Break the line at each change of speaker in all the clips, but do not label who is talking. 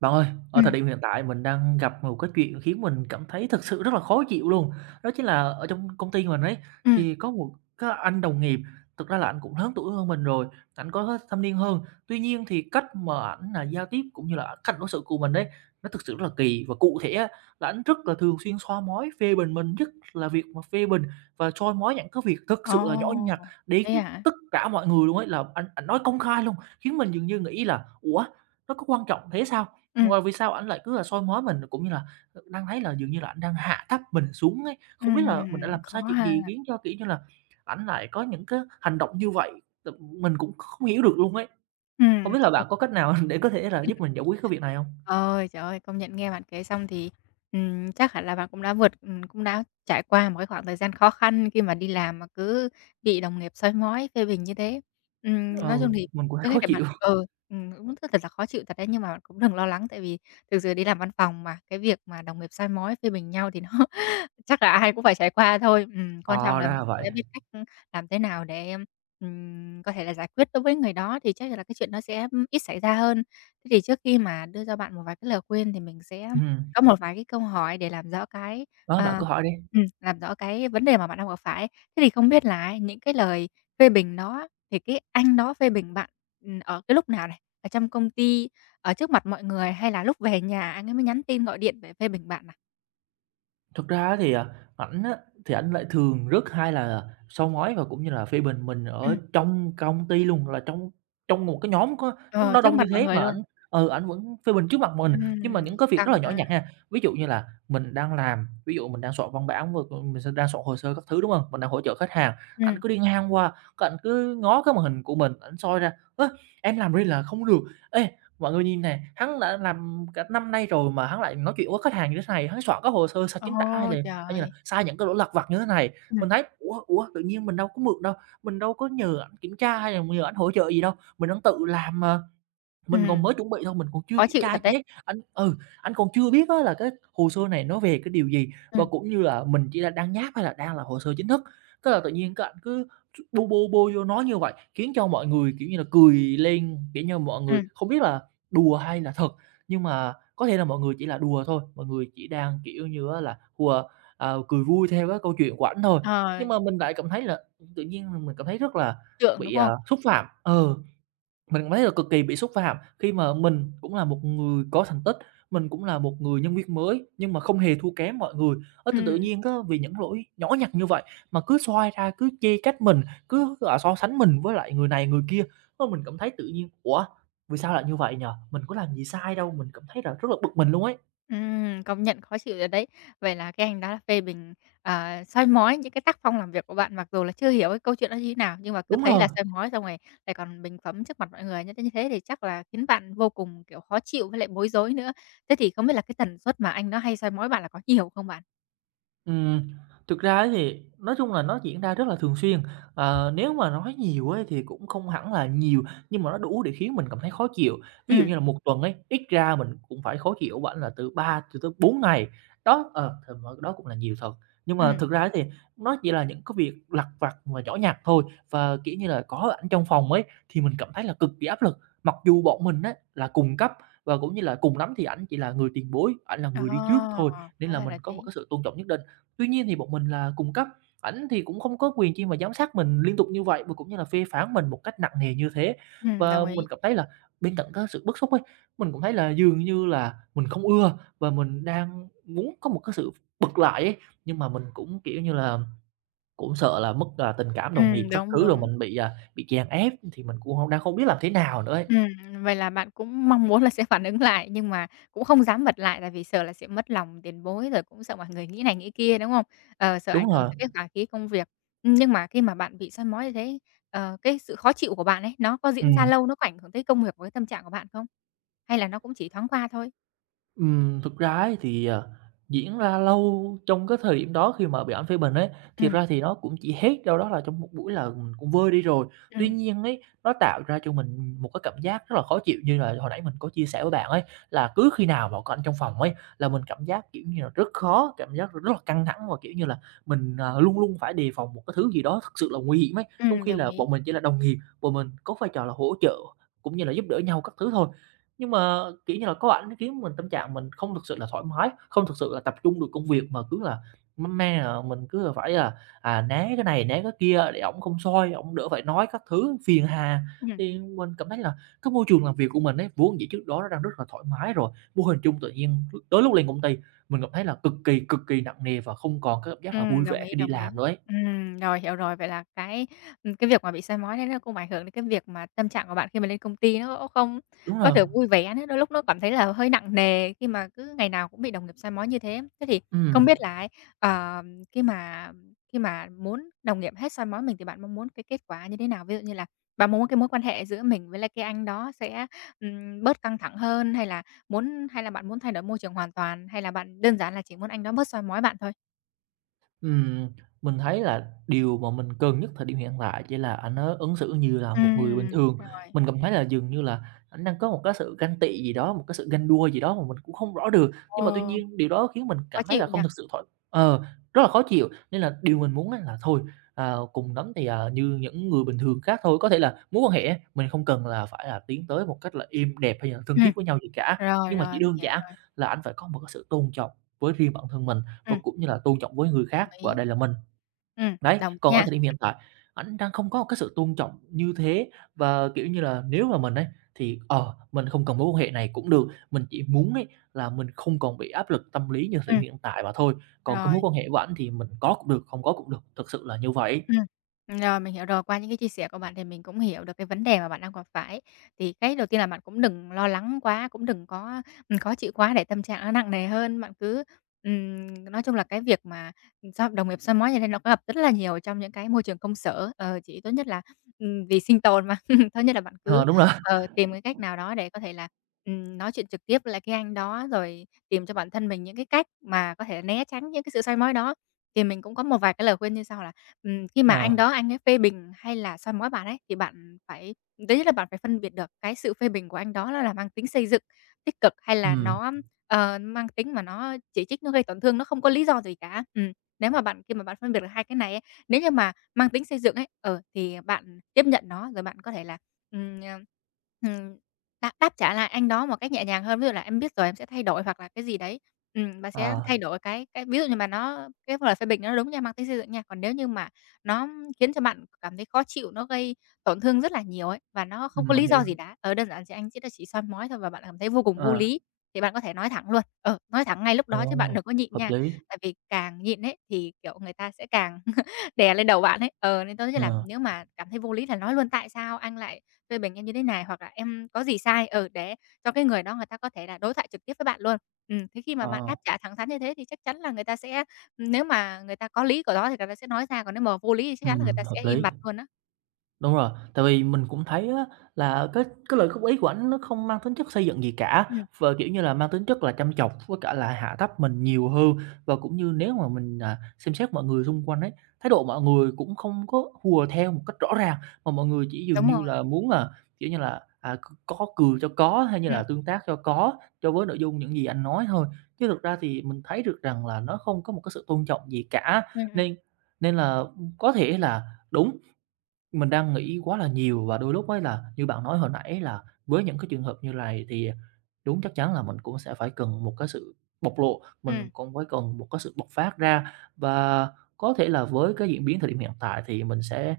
Bạn ơi, ở thời
Ừm.
điểm hiện tại mình đang gặp một cái chuyện khiến mình cảm thấy thực sự rất là khó chịu luôn. Đó chính là ở trong công ty mình ấy,
Ừm.
thì có một cái anh đồng nghiệp, thực ra là anh cũng lớn tuổi hơn mình rồi, anh có hết thâm niên hơn. Tuy nhiên thì cách mà ảnh là giao tiếp cũng như là cách đối xử của mình đấy nó thực sự rất là kỳ và cụ thể á, là ảnh rất là thường xuyên soi mói phê bình mình, nhất là việc mà phê bình và soi mói những cái việc thực
Ồ,
sự là nhỏ nhặt đến
thế hả?
tất cả mọi người luôn ấy, là ảnh nói công khai luôn, khiến mình dường như nghĩ là "Ủa, nó có quan trọng thế sao?"
Ừm.
Rồi vì sao ảnh lại cứ là soi mói mình, cũng như là, đang thấy là dường như là ảnh đang hạ thấp mình xuống ấy. Không biết là mình đã
Ừm.
làm
Khó
sai chuyện
ha.
gì khiến cho, kiểu như là, ảnh lại có những cái hành động như vậy, mình cũng không hiểu được luôn ấy.
Ừm,
Không biết là bạn có cách nào để có thể là giúp mình giải quyết cái việc này không?
Ôi, trời ơi, công nhận nghe bạn kể xong thì chắc hẳn là bạn cũng đã trải qua một cái khoảng thời gian khó khăn khi mà đi làm mà cứ bị đồng nghiệp soi mói, phê bình như thế.
Ừ,
Nói chung thì
mình cũng thấy
trước hết
khó
để bạn
chịu.
cũng rất thật là khó chịu thật đấy, nhưng mà bạn cũng đừng lo lắng tại vì thực sự đi làm văn phòng mà, cái việc mà đồng nghiệp soi mói, phê bình nhau thì chắc là ai cũng phải trải qua thôi. Quan trọng
Ờ,
là
ra
mình
là vậy.
sẽ biết cách làm thế nào để có thể là giải quyết đối với người đó thì chắc là cái chuyện nó sẽ ít xảy ra hơn. Thế thì trước khi mà đưa cho bạn một vài cái lời khuyên thì mình sẽ
Ừm,
có một vài cái câu hỏi để
đó, bạn
à
cứ hỏi đi.
làm rõ cái vấn đề mà bạn đang gặp phải. Thế thì không biết là ấy, những cái lời phê bình đó thì cái anh đó phê bình bạn ở cái lúc nào này? Ở trong công ty, ở trước mặt mọi người hay là lúc về nhà anh ấy mới nhắn tin, gọi điện để phê bình bạn à?
Thực ra á thì, ảnh á, thì ảnh lại thường rất hay là soi mói và cũng như là phê bình mình ở
Ừm,
trong công ty luôn, là trong trong một cái nhóm có
ờ,
nó
Trước
đông như
mặt mọi
thế
người
mà
luôn.
ảnh ảnh vẫn phê bình trước mặt mình. Nhưng mà
Ừm.
những cái việc rất
Căng
là nhỏ
ha.
nhặt ha, ví dụ như là mình đang làm, ví dụ mình đang soạn văn bản, rồi còn mình sẽ đang soạn hồ sơ các thứ, đúng không? Mình đang hỗ trợ khách hàng, ảnh
Ừm.
cứ đi ngang qua, cái ảnh cứ ngó cái màn hình của mình, ảnh soi ra: "Ơ, em làm riêng là không được. Ê, mọi người nhìn này, hắn đã làm cả năm nay rồi mà hắn lại nói chuyện với khách hàng như thế này, hắn soạn các hồ sơ sai chính tả hay
Ô,
là hay như là
trời!
sai những cái lỗi lặt vặt như thế này."
Ừm.
Mình thấy, ủa, ủa, tự nhiên mình đâu có mượn đâu, mình đâu có nhờ ảnh kiểm tra hay là nhờ ảnh hỗ trợ gì đâu, mình đang tự làm mà. Mình
Ừm.
còn mới chuẩn bị thôi, mình còn chưa
Khó
kiểm
chịu
tra
thật
gì
đấy.
hết, anh còn chưa biết á là cái hồ sơ này nó về cái điều gì, và
Ừm,
cũng như là mình chỉ là đang nháp hay là đang là hồ sơ chính thức. Tức là tự nhiên các anh cứ bô bô vô nói như vậy, khiến cho mọi người, kiểu như là, cười lên, kiểu như, mọi người
ừm,
không biết là đùa hay là thật, nhưng mà có thể là mọi người chỉ là đùa thôi, mọi người chỉ đang, kiểu như á là, hùa cười vui theo cái câu chuyện của ảnh thôi.
ờ,
Nhưng mà mình lại cảm thấy là tự nhiên mình cảm thấy rất là
Trượng, đúng
bị,
không?
xúc phạm. Ờ. Mình cảm thấy là cực kỳ bị xúc phạm khi mà mình cũng là một người có thành tích, mình cũng là một người nhân viên mới nhưng mà không hề thua kém mọi người. Ơ, tự tự
Ừm,
nhiên á, vì những lỗi nhỏ nhặt như vậy mà cứ soi ra, cứ chê trách mình, cứ, so sánh mình với lại người này người kia. Ơ, mình cảm thấy tự nhiên "Ủa, vì sao lại như vậy nhỉ? Mình có làm gì sai đâu?" Mình cảm thấy là rất là bực mình luôn ấy.
Công nhận khó chịu thật đấy. Vậy là cái anh đó là phê bình, soi mói những cái tác phong làm việc của bạn, mặc dù là chưa hiểu cái câu chuyện đó như thế nào, nhưng mà cứ
Đúng
thấy
rồi.
là soi mói xong rồi lại còn bình phẩm trước mặt mọi người như thế thì chắc là khiến bạn vô cùng, kiểu, khó chịu với lại bối rối nữa. Thế thì không biết là cái tần suất mà anh đó hay soi mói bạn là có nhiều không bạn?
Ừm, thực ra ấy thì nói chung là nó diễn ra rất là thường xuyên. Ờ, nếu mà nói nhiều ấy thì cũng không hẳn là nhiều, nhưng mà nó đủ để khiến mình cảm thấy khó chịu. Ví dụ
Ừm.
như là một tuần ấy, ít ra mình cũng phải khó chịu bản là từ 3 cho tới 4 ngày. Đó, ờ, thì mà đó cũng là nhiều thật. Nhưng mà
Ừm.
thực ra ấy thì nó chỉ là những cái việc lặt vặt và nhỏ nhặt thôi, và, kiểu như là, có ảnh trong phòng ấy thì mình cảm thấy là cực kỳ áp lực. Mặc dù bọn mình á là cùng cấp và cũng như là cùng lắm thì ảnh chỉ là người tiền bối, ảnh là người đi trước
Ờ,
thôi, nên
hóa
là
ra
mình
là
có một
thế.
cái sự tôn trọng nhất định. Tuy nhiên thì bọn mình là cùng cấp, ảnh thì cũng không có quyền chi mà giám sát mình liên tục như vậy và cũng như là phê phán mình một cách nặng nề như thế. Và
Đồng ý.
mình cảm thấy là bên cạnh cái sự bức xúc ấy, mình cũng thấy là dường như là mình không ưa và mình đang muốn có một cái sự bật lại ấy, nhưng mà mình cũng, kiểu như là, cũng sợ là mất, tình cảm đồng nghiệp các
Đúng,
thứ rồi
đúng.
mình bị, bị chèn ép thì mình cũng hông đang không biết làm thế nào nữa ấy.
Ừm, Vậy là bạn cũng mong muốn là sẽ phản ứng lại nhưng mà cũng không dám bật lại tại vì sợ là sẽ mất lòng tiền bối, rồi cũng sợ mọi người nghĩ này nghĩ kia, đúng không? Sợ
Đúng
ảnh hưởng
rồi,
tới cái hòa khí công việc. Nhưng mà khi mà bạn bị soi mói như thế, cái sự khó chịu của bạn ấy, nó có diễn ra
ừm.
lâu, nó có ảnh hưởng tới công việc với tâm trạng của bạn không? Hay là nó cũng chỉ thoáng qua thôi?
Thực ra ấy thì, diễn ra lâu trong cái thời điểm đó khi mà bị ảnh phê bình ấy, thiệt
Ừm.
ra thì nó cũng chỉ hết đâu đó là trong một buổi là mình cũng vơi đi rồi. Tuy
Ừm.
nhiên ấy, nó tạo ra cho mình một cái cảm giác rất là khó chịu như là hồi nãy mình có chia sẻ với bạn ấy, là cứ khi nào mà có ảnh trong phòng ấy là mình cảm giác, kiểu như là, rất khó, cảm giác rất là căng thẳng và, kiểu như là, mình, luôn luôn phải đề phòng một cái thứ gì đó thực sự là nguy hiểm ấy. Trong
Ừm,
khi
đồng
là
ý.
bọn mình chỉ là đồng nghiệp, bọn mình có vai trò là hỗ trợ cũng như là giúp đỡ nhau các thứ thôi. Nhưng mà, kiểu như là, có ảnh nó khiến tâm trạng mình không thực sự là thoải mái, không thực sự là tập trung được công việc mà cứ là mâm me là mình cứ là phải là, né cái này né cái kia để ổng không soi, ổng đỡ phải nói các thứ phiền hà.
Ừm.
Thì mình cảm thấy là cái môi trường làm việc của mình ấy, vốn dĩ trước đó nó đang rất là thoải mái rồi, vô hình chung tự nhiên tới lúc lên công ty, mình cảm thấy là cực kỳ nặng nề và không còn cái cảm giác là vui
Đồng
vẻ
ý,
khi đi
đồng ý.
làm nữa ấy.
Rồi, hiểu rồi. Vậy là cái việc mà bị soi mói đấy nó cũng ảnh hưởng đến cái việc mà tâm trạng của bạn khi mà lên công ty nó cũng không
Đúng
có
rồi,
được vui vẻ nữa, đôi lúc nó cảm thấy là hơi nặng nề khi mà cứ ngày nào cũng bị đồng nghiệp soi mói như thế. Thế thì không
ừm.
biết là ấy, ờ, khi mà muốn đồng nghiệp hết soi mói mình thì bạn mong muốn cái kết quả như thế nào? Ví dụ như là bạn mong muốn cái mối quan hệ giữa mình với lại cái anh đó sẽ bớt căng thẳng hơn, hay là bạn muốn thay đổi môi trường hoàn toàn, hay là bạn đơn giản là chỉ muốn anh đó bớt soi mói bạn thôi?
Ừm, mình thấy là điều mà mình cần nhất thời điểm hiện tại chỉ là anh á ứng xử như là một người bình thường.
Rồi.
Mình cảm thấy là dường như là anh đang có một cái sự ganh tị gì đó, một cái sự ganh đua gì đó mà mình cũng không rõ được. Nhưng mà tuy
ờ,
nhiên điều đó khiến mình
Khó
cảm thấy là
chịu nhỉ?
không thực sự thoải. Ờ, rất là khó chịu. Nên là điều mình muốn á là thôi, cùng lắm thì, như những người bình thường khác thôi. Có thể là mối quan hệ mình không cần là phải là tiến tới một cách là êm đẹp hay là thân
Ừm,
thiết với nhau gì cả,
rồi,
nhưng mà
rồi,
chỉ
mình
đơn
hiểu
giản
rồi.
là anh phải có một cái sự tôn trọng với riêng bản thân mình và
Ừm,
cũng như là tôn trọng với người
đồng
khác và ở
ý.
đây là mình. Đấy,
Đồng ý
còn ở
nha.
thời điểm hiện tại ảnh đang không có một cái sự tôn trọng như thế và, kiểu như là, nếu mà mình ấy, thì, mình không cần mối quan hệ này cũng được, mình chỉ muốn ấy là mình không còn bị áp lực tâm lý như thời điểm
Ừm,
hiện tại mà thôi, còn cái
rồi.
mối quan hệ của ảnh thì mình có cũng được, không có cũng được, thực sự là như vậy.
Ừm. Rồi, mình hiểu rồi. Qua những cái chia sẻ của bạn thì mình cũng hiểu được cái vấn đề mà bạn đang gặp phải. Thì cái đầu tiên là bạn cũng đừng lo lắng quá, cũng đừng có khó chịu quá để tâm trạng nó nặng nề hơn. Nói chung là cái việc mà đồng nghiệp soi mói như thế nó có gặp rất là nhiều trong những cái môi trường công sở. Ờ, chỉ tốt nhất là vì sinh tồn mà, tốt nhất là bạn cứ,
Ờ, đúng rồi,
ờ, tìm cái cách nào đó để có thể là nói chuyện trực tiếp với lại cái anh đó, rồi tìm cho bản thân mình những cái cách mà có thể né tránh những cái sự soi mói đó. Thì mình cũng có một vài cái lời khuyên như sau là khi mà anh
ờ,
đó anh ấy phê bình hay là soi mói bạn ấy, thì bạn phải thứ nhất là bạn phải phân biệt được cái sự phê bình của anh đó nó là mang tính xây dựng, tích cực hay là
ừm,
nó mang tính mà nó chỉ trích, nó gây tổn thương, nó không có lý do gì cả. Nếu mà bạn khi mà bạn phân biệt được hai cái này ấy, nếu như mà mang tính xây dựng ấy, thì bạn tiếp nhận nó, rồi bạn có thể là, ờ, ừm, đáp đáp trả lại anh đó một cách nhẹ nhàng hơn. Ví dụ là "Em biết rồi, em sẽ thay đổi" hoặc là cái gì đấy. Bạn sẽ
ờ,
thay đổi cái ví dụ như mà nó cái lời phê bình nó đúng nha, mang tính xây dựng nha, còn nếu như mà nó khiến cho bạn cảm thấy khó chịu, nó gây tổn thương rất là nhiều ấy, và nó không có
mình
lý
hiểu,
do gì đã. Ở đơn giản chỉ anh chỉ là chỉ soi mói thôi và bạn cảm thấy vô cùng vô
ờ,
lý, thì bạn có thể nói thẳng luôn. Ờ, nói thẳng ngay lúc
ồ,
đó chứ bạn đừng có nhịn
hợp
nha,
lý,
tại vì càng nhịn ấy thì, kiểu, người ta sẽ càng đè lên đầu bạn ấy. Ờ, nên tôi nhất là
ờ,
nếu mà cảm thấy vô lý là nói luôn: "Tại sao anh lại phê bình em như thế này?" hoặc là "Em có gì sai?" Ừ, để cho cái người đó người ta có thể là đối thoại trực tiếp với bạn luôn. Thế khi mà bạn
ờ,
đáp trả thẳng thắn như thế thì chắc chắn là người ta sẽ nếu mà người ta có lý của đó thì người ta sẽ nói ra, còn nếu mà vô lý thì chắc chắn là người ta
hợp
sẽ im
lý.
bặt luôn á.
Đúng rồi, tại vì mình cũng thấy á là cái lời góp ý của ảnh nó không mang tính chất xây dựng gì cả,
Ừm,
và, kiểu như là, mang tính chất là châm chọc với cả là hạ thấp mình nhiều hơn. Và cũng như nếu mà mình, xem xét mọi người xung quanh ấy, thái độ mọi người cũng không có hùa theo một cách rõ ràng, mà mọi người chỉ dường
đúng
như
rồi.
là muốn, là kiểu như là, à, c có cười cho có hay như
Ừm.
là tương tác cho có, cho với nội dung những gì anh nói thôi. Chứ thực ra thì mình thấy được rằng là nó không có một cái sự tôn trọng gì cả,
Ừm. Ừm.
nên nên là, có thể là đúng, mình đang nghĩ quá là nhiều và đôi lúc ấy là như bạn nói hồi nãy là với những cái trường hợp như này thì đúng chắc chắn là mình cũng sẽ phải cần một cái sự bộc lộ, mình
Ừm,
cũng phải cần một cái sự bộc phát ra. Và có thể là với cái diễn biến thời điểm hiện tại thì mình sẽ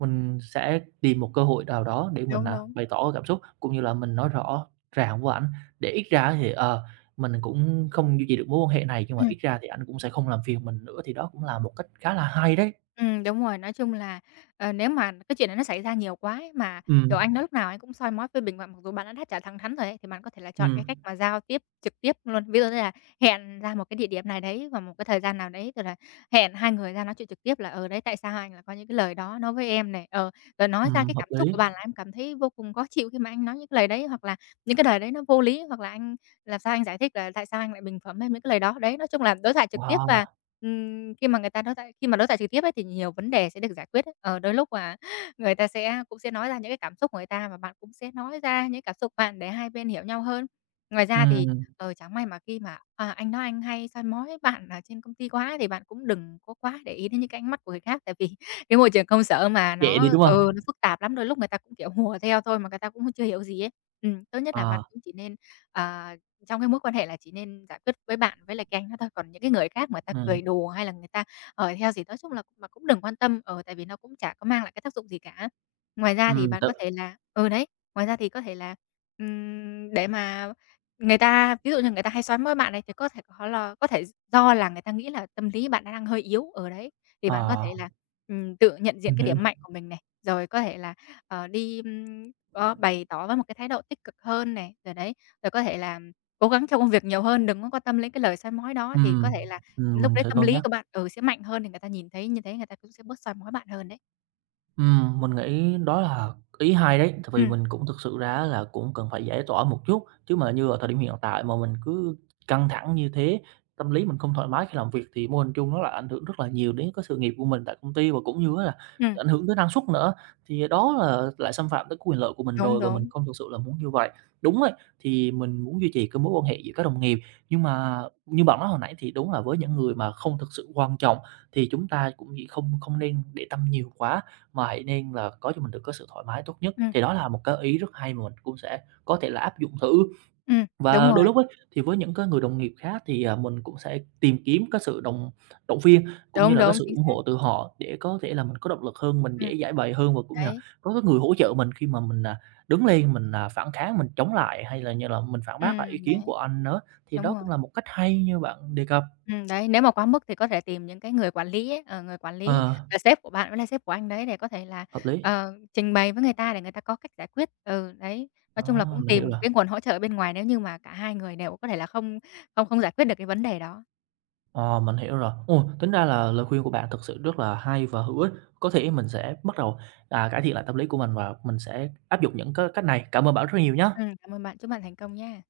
mình sẽ tìm một cơ hội nào đó để mình,
đúng, đúng.
bày tỏ cảm xúc, cũng như là mình nói rõ ràng với ảnh, để ít ra thì, mình cũng không duy trì được mối quan hệ này, nhưng mà
Ừm.
ít ra thì anh cũng sẽ không làm phiền mình nữa, thì đó cũng là một cách khá là hay đấy.
Đúng rồi. Nói chung là, nếu mà cái chuyện này nó xảy ra nhiều quá ấy, mà,
Ừm,
kiểu, anh đó lúc nào anh cũng soi mói phê bình bạn, mặc dù bạn đã đáp trả thẳng thắn rồi ấy, thì bạn có thể là chọn cái cách
ừm,
mà giao tiếp trực tiếp luôn. Ví dụ như là hẹn ra một cái địa điểm này đấy vào một cái thời gian nào đấy, rồi là hẹn hai người ra nói chuyện trực tiếp là "Ờ, đấy, tại sao anh lại có những cái lời đó nói với em này?" Ờ, rồi nói ra cái
hợp
cảm xúc của
lý.
bạn là em cảm thấy vô cùng khó chịu khi mà anh nói những cái lời đấy, hoặc là những cái lời đấy nó vô lý, hoặc là anh làm sao anh giải thích là tại sao anh lại bình phẩm hay mấy cái lời đó. Đấy, nói chung là đối thoại trực tiếp và,
Wow!
ừm, khi mà đối thoại trực tiếp ấy thì nhiều vấn đề sẽ được giải quyết ấy. Ờ, đôi lúc mà người ta sẽ cũng sẽ nói ra những cái cảm xúc của người ta và bạn cũng sẽ nói ra những cảm xúc của bạn để hai bên hiểu nhau hơn. Ngoài ra thì,
Ừm,
ờ, chẳng may mà khi mà anh nói anh hay soi mói bạn ở trên công ty quá thì bạn cũng đừng có quá để ý đến những cái ánh mắt của người khác, tại vì cái môi trường công sở mà
nhẹ đi,
nó
đúng
ừ,
hông?
nó phức tạp lắm, đôi lúc người ta cũng, kiểu, hùa theo thôi mà người ta cũng chưa hiểu gì ấy. Tốt nhất là
Ờ,
bạn cũng chỉ nên, ờ trong cái mối quan hệ là chỉ nên giải quyết với bạn với lại cái anh đó thôi, còn những cái người khác mà ta
ừm,
cười đùa hay là người ta, ở theo gì nói chung là mà cũng đừng quan tâm, tại vì nó cũng chả có mang lại cái tác dụng gì cả. Ngoài ra thì
ừm,
bạn có
tự
thể là đấy, ngoài ra thì có thể là để mà người ta ví dụ như người ta hay soi mói bạn này thì có thể do là người ta nghĩ là tâm lý bạn đang hơi yếu, ở đấy, thì bạn có
ờ,
thể là tự nhận diện
mình
cái
hiểu.
điểm mạnh của mình này, rồi có thể là có bày tỏ với một cái thái độ tích cực hơn này, rồi đấy, rồi có thể là cố gắng trong công việc nhiều hơn, đừng có quan tâm đến cái lời soi mói đó thì có
Ừm,
thể là lúc
mình
đấy
thử
tâm
cân
lý
nhắc.
của bạn, ừ, sẽ mạnh hơn thì người ta nhìn thấy như thế người ta cũng sẽ bớt soi mói bạn hơn đấy.
Mình nghĩ đó là ý hay đấy, tại vì
Ừm,
mình cũng thực sự ra là cũng cần phải giải tỏa một chút, chứ mà như ở thời điểm hiện tại mà mình cứ căng thẳng như thế, tâm lý mình không thoải mái khi làm việc thì vô hình chung nó lại ảnh hưởng rất là nhiều đến cái sự nghiệp của mình tại công ty và cũng như là
ừm,
ảnh hưởng tới năng suất nữa. Thì đó là lại xâm phạm tới quyền lợi của mình
đúng,
rồi và mình
đúng,
không thực sự là muốn như vậy. Đúng đấy, thì mình muốn duy trì cái mối quan hệ giữa các đồng nghiệp, nhưng mà như bạn nói hồi nãy thì đúng là với những người mà không thực sự quan trọng thì chúng ta cũng chỉ không không nên để tâm nhiều quá mà hãy nên là có cho mình được cái sự thoải mái tốt nhất.
ừm,
Thì đó là một cái ý rất hay mà mình cũng sẽ có thể là áp dụng thử.
đúng
Và đôi
rồi,
lúc ấy, thì với những cái người đồng nghiệp khác thì, mình cũng sẽ tìm kiếm cái sự đồng động viên cũng như
đúng,
là cái
đúng,
sự
chính
ủng
xác,
hộ từ họ để có thể là mình có động lực hơn, mình
ừm.
dễ giải bày hơn và cũng như là
Đấy,
có cái người hỗ trợ mình khi mà mình, đứng lên, mình, phản kháng, mình chống lại hay là như là mình phản bác lại ý kiến
đấy,
của anh nữa. Thì
đúng
đó
rồi.
cũng là một cách hay như bạn đề cập.
Đấy, nếu mà quá mức thì có thể tìm những cái người quản lý ấy, người quản lý
Ờ,
là sếp của bạn với lại sếp của anh đấy để có thể là,
hợp lý.
ờ, trình bày với người ta để người ta có cách giải quyết. Ừ, đấy, nói chung là
Ờ,
cũng
mình hiểu
tìm
rồi.
cái nguồn hỗ trợ bên ngoài nếu như mà cả hai người đều có thể là không không không giải quyết được cái vấn đề đó.
Ờ, mình hiểu rồi. Ồ, tính ra là lời khuyên của bạn thực sự rất là hay và hữu ích. Có thể mình sẽ bắt đầu, cải thiện lại tâm lý của mình và mình sẽ áp dụng những cái cách này. Cảm ơn bạn rất nhiều nhé.
Cảm ơn bạn, chúc bạn thành công nha.